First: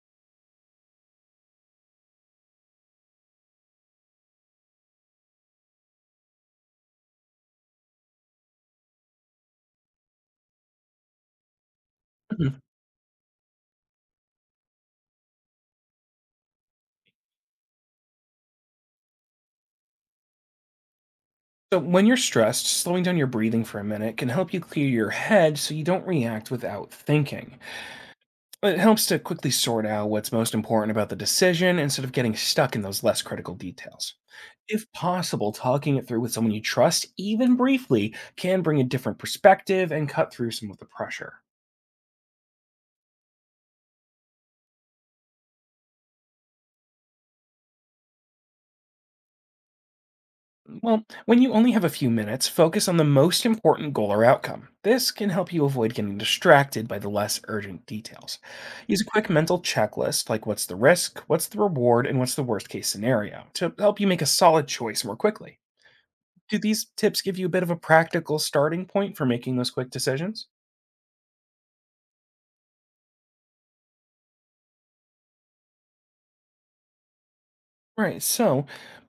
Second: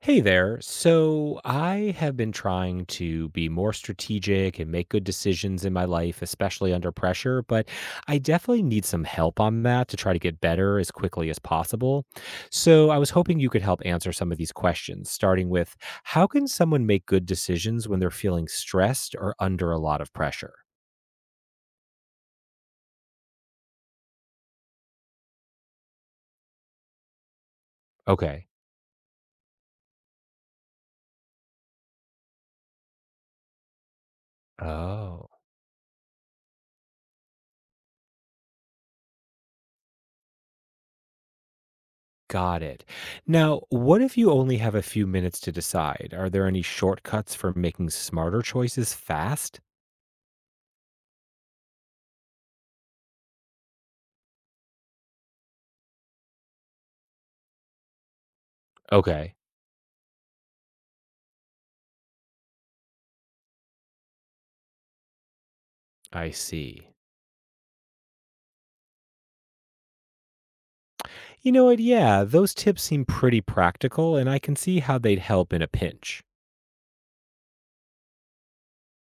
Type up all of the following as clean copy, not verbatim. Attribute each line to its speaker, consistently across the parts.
Speaker 1: Hey there. So, I have been trying to be more strategic and make good decisions in my life, especially under pressure, but I definitely need some help on that to try to get better as quickly as possible.
Speaker 2: Mhm.
Speaker 1: So, I was hoping you could help answer some of these questions, starting with how can someone make good decisions when they're feeling stressed or under a lot of pressure?
Speaker 2: So, when you're stressed, slowing down your breathing for a minute can help you clear your head so you don't react without thinking.
Speaker 1: Okay.
Speaker 2: It helps to quickly sort out what's most important about the decision instead of getting stuck in those less critical details. If
Speaker 1: Oh.
Speaker 2: possible, talking it through with someone you trust, even briefly, can bring a different perspective and cut through some of the pressure.
Speaker 1: Got it. Now, what if you only have a few minutes to decide? Are there any shortcuts for making smarter choices fast?
Speaker 2: Well, when you only have a few minutes, focus on the most important goal or outcome. This can help you avoid getting distracted by the less urgent details. Use a quick
Speaker 1: Okay,
Speaker 2: mental checklist like what's the risk, what's the reward, and what's the worst case scenario to help you make a solid choice more quickly.
Speaker 1: I
Speaker 2: Do these
Speaker 1: see.
Speaker 2: tips give you a bit of a practical starting point for making those quick decisions?
Speaker 1: You know what? Yeah, those tips seem pretty practical, and I can see how they'd help in a pinch.
Speaker 2: Right, so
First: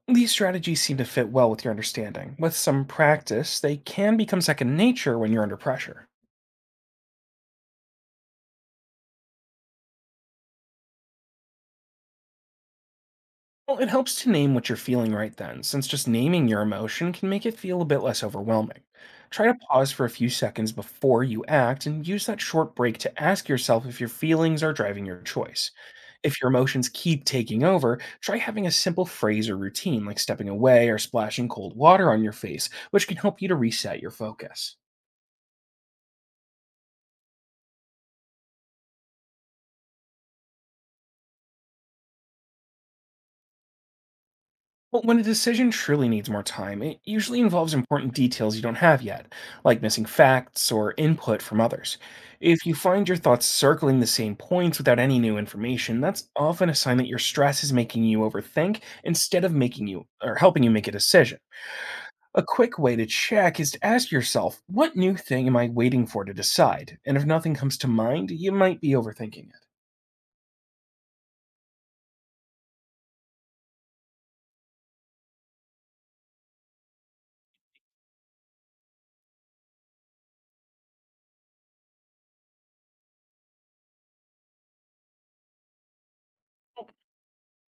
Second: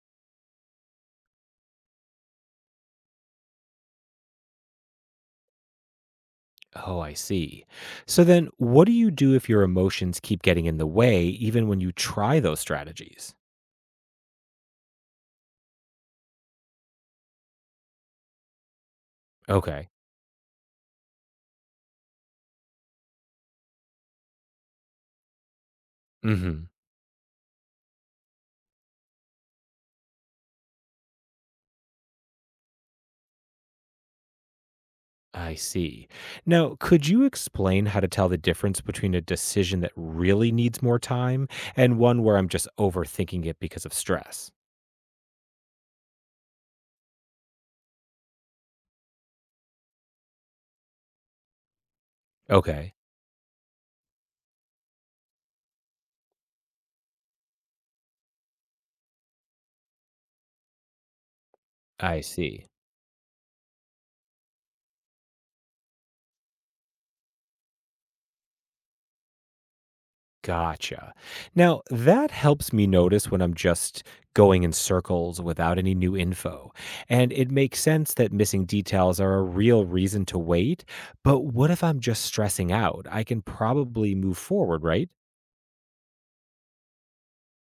Speaker 2: these strategies seem to fit well with your understanding. With some practice, they can become second nature when you're under pressure.
Speaker 1: Oh, I see. So then, what do you do if your emotions keep getting in the way, even when you try those strategies?
Speaker 2: Well, it helps to name what you're feeling right then, since just naming your emotion can make it feel a bit less overwhelming. Try to pause
Speaker 1: Okay.
Speaker 2: for a few seconds before you act and use that short break to ask yourself if your feelings are driving your choice. If your
Speaker 1: Hmm.
Speaker 2: emotions keep taking over, try having a simple phrase or routine like stepping away or splashing cold water on your face, which can help you to reset your focus.
Speaker 1: I see. Now, could you explain how to tell the difference between a decision that really needs more time and one where I'm just overthinking it because of stress?
Speaker 2: But when a decision truly needs more time, it usually involves important details you don't have yet, like missing facts or input from others. If you
Speaker 1: Okay.
Speaker 2: find your thoughts circling the same points without any new information, that's often a sign that your stress is making you overthink instead of making you or helping you make a decision.
Speaker 1: I
Speaker 2: A
Speaker 1: see.
Speaker 2: quick way to check is to ask yourself, what new thing am I waiting for to decide? And if nothing comes to mind, you might be overthinking it.
Speaker 1: Gotcha. Now, that helps me notice when I'm just going in circles without any new info. And it makes sense that missing details are a real reason to wait. But what if I'm just stressing out? I can probably move forward, right?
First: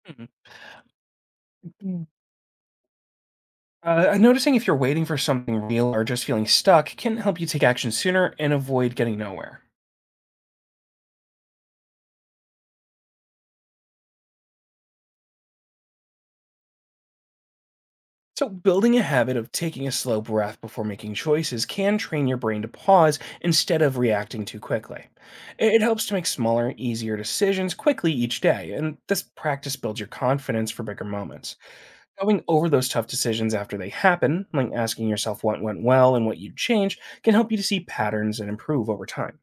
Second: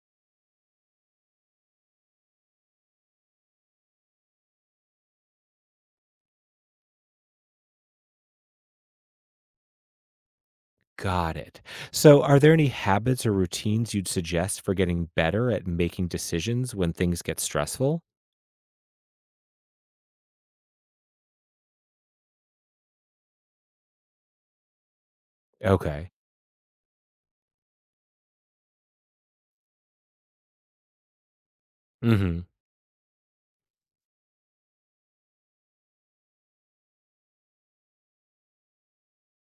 Speaker 2: Mhm. Noticing if you're waiting for something real or just feeling stuck can help you take action sooner and avoid getting nowhere.
Speaker 1: Got it. So, are there any habits or routines you'd suggest for getting better at making decisions when things get stressful?
Speaker 2: So, building a habit of taking a slow breath before making choices can train your brain to pause instead of reacting too quickly. It helps
Speaker 1: Okay.
Speaker 2: to make smaller, easier decisions quickly each day, and this practice builds your confidence for bigger moments.
Speaker 1: Mm hmm.
Speaker 2: Going over those tough decisions after they happen, like asking yourself what went well and what you'd change, can help you to see patterns and improve over time.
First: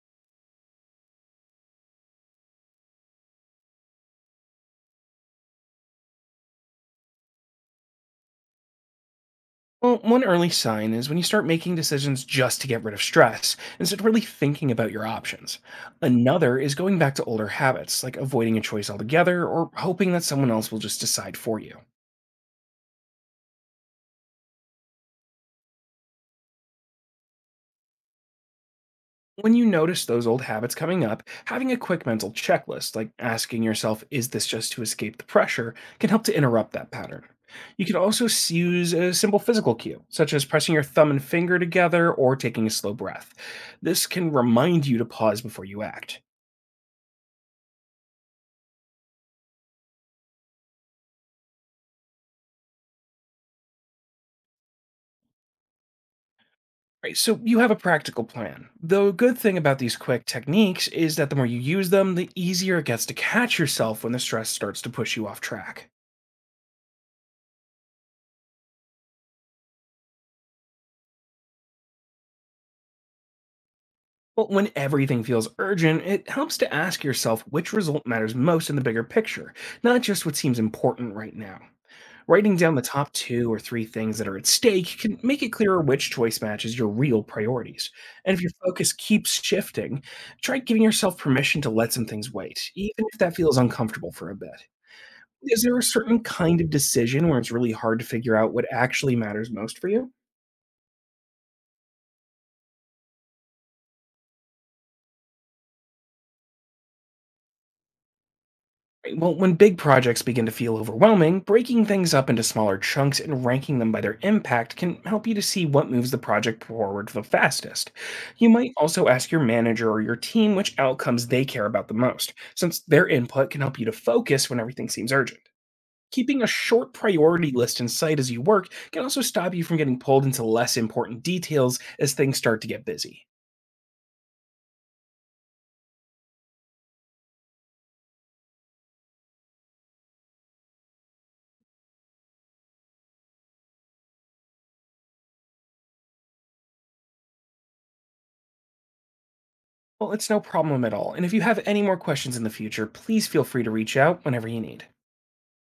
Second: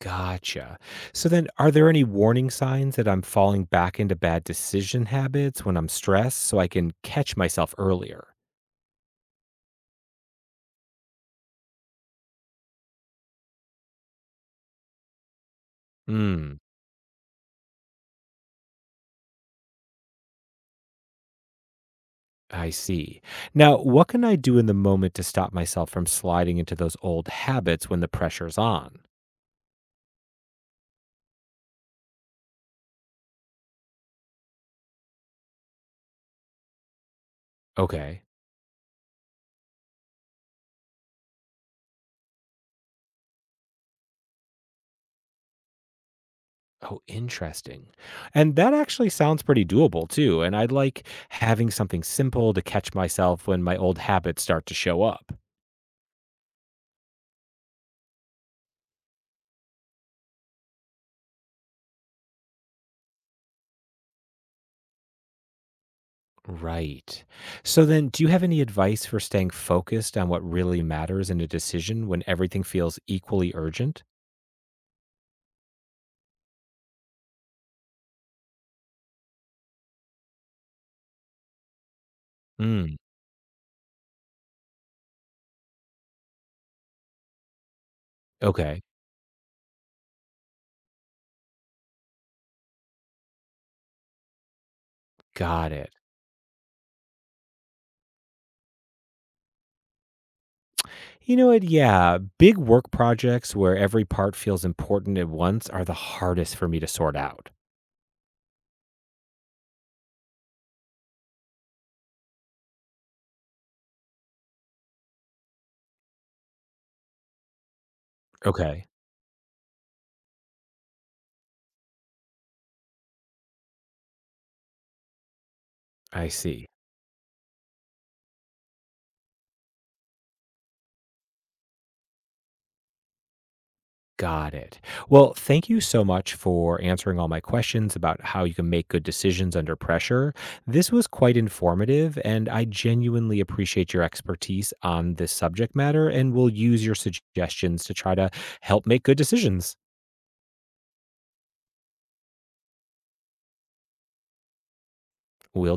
Speaker 1: Gotcha. So then, are there any warning signs that I'm falling back into bad decision habits when I'm stressed so I can catch myself earlier?
Speaker 2: Well, one early sign is when you start making decisions just to get rid of stress instead of really thinking about your options.
Speaker 1: Hmm,
Speaker 2: Another is going back to older habits, like avoiding a choice altogether or hoping that someone else will just decide for you.
Speaker 1: I see. Now, what can I do in the moment to stop myself from sliding into those old habits when the pressure's on?
Speaker 2: When you notice those old habits coming up, having a quick mental checklist, like asking yourself, is this just to escape the pressure, can help to interrupt that pattern. You can
Speaker 1: Okay.
Speaker 2: also use a simple physical cue, such as pressing your thumb and finger together or taking a slow breath. This can remind you to pause before you act.
Speaker 1: Oh, interesting. And that actually sounds pretty doable too. And I'd like having something simple to catch myself when my old habits start to show up.
Speaker 2: Right, so you have a practical plan. The good thing about these quick techniques is that the more you use them, the easier it gets to catch yourself when the stress starts to push you off track.
Speaker 1: Right. So then, do you have any advice for staying focused on what really matters in a decision when everything feels equally urgent?
Speaker 2: But when everything feels urgent, it helps to ask yourself which result matters most in the bigger picture, not just what seems important right now. Writing down the
Speaker 1: Mm,
Speaker 2: top two or three things that are at stake can make it clearer which choice matches your real priorities. And if your
Speaker 1: okay.
Speaker 2: focus keeps shifting, try giving yourself permission to let some things wait, even if that feels uncomfortable for a bit. Is
Speaker 1: Got
Speaker 2: there a
Speaker 1: it.
Speaker 2: certain kind of decision where it's really hard to figure out what actually matters most for you?
Speaker 1: You know what? Yeah. Big work projects where every part feels important at once are the hardest for me to sort out.
Speaker 2: Right. Well, when big projects begin to feel overwhelming, breaking things up into smaller chunks and ranking them by their impact can help you to see what moves the project forward the fastest. You might
Speaker 1: Okay.
Speaker 2: also ask your manager or your team which outcomes they care about the most, since their input can help you to focus when everything seems urgent.
Speaker 1: I
Speaker 2: Keeping a
Speaker 1: see.
Speaker 2: short priority list in sight as you work can also stop you from getting pulled into less important details as things start to get busy.
Speaker 1: Got it. Well, thank you so much for answering all my questions about how you can make good decisions under pressure. This was quite informative, and I genuinely appreciate your expertise on this subject matter and will use your suggestions to try to help make good decisions.
Speaker 2: Well, it's no problem at all. And if you have any more questions in the future, please feel free to reach out whenever you need.
Speaker 1: We'll